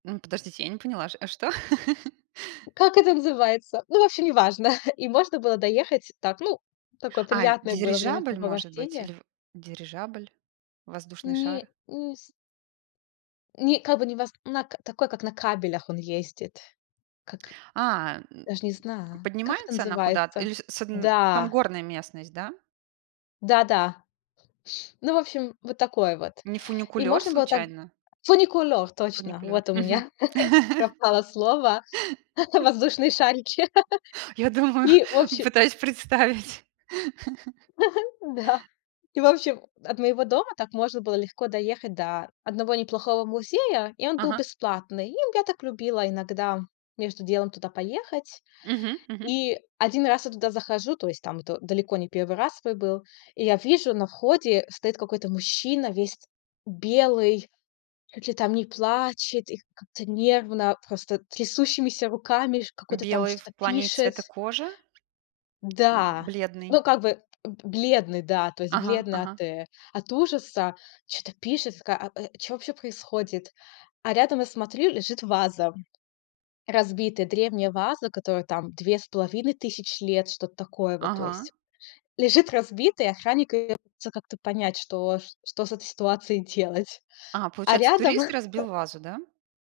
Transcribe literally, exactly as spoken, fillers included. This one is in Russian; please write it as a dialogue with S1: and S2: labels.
S1: Ну, подождите, я не поняла, ш а что?
S2: Как это называется? Ну, в общем, неважно. И можно было доехать так, ну, такое
S1: А,
S2: приятное было
S1: дирижабль, может быть
S2: времяпрепровождение.
S1: или в дирижабль, воздушный шар?
S2: Не не с не как бы не вас на к такой, как на кабелях он ездит. Как
S1: А. Э.
S2: даже не знаю. Как это
S1: Поднимается она куда-то
S2: называется?
S1: или с с одн там
S2: Да.
S1: горная местность, да?
S2: Да-да. Ну, в общем, вот такое вот.
S1: Не
S2: И
S1: фуникулёр,
S2: можно было так
S1: случайно?
S2: фуникулер, точно.
S1: Фуникулёр.
S2: Вот у
S1: Мгм.
S2: меня пропало слово. Воздушные шарики.
S1: Я думаю,
S2: И, в общем.
S1: пытаюсь представить.
S2: Да. И в общем, от моего дома так можно было легко доехать до одного неплохого музея. И он был
S1: Ага.
S2: бесплатный. И я так любила иногда между делом туда поехать.
S1: Мгм мгм.
S2: И. Один раз я туда захожу, то есть, там, это далеко не первый свой был. И я вижу на входе стоит какой-то мужчина весь белый, чуть ли там не плачет и как-то нервно, просто трясущимися руками ш какой-то, там,
S1: Белый в
S2: что-то
S1: плане
S2: пишет.
S1: цвета кожи? М,
S2: Да. Ну,
S1: бледный.
S2: как бы б бледный, да. То есть
S1: Ага.
S2: бледный от
S1: Ага.
S2: э от ужаса. Чё-то пишет, в ка а, э, что вообще происходит? А рядом, я смотрю, лежит ваза. Разбитая. Древняя ваза, которой, там, две с половиной тысяч лет. Что-то такое вот, то
S1: Ага.
S2: есть. Лежит разбита, и охранник её пытается как-то понять, что ч что с этой ситуацией делать.
S1: А,
S2: А
S1: получается,
S2: рядом.
S1: турист разбил вазу, да?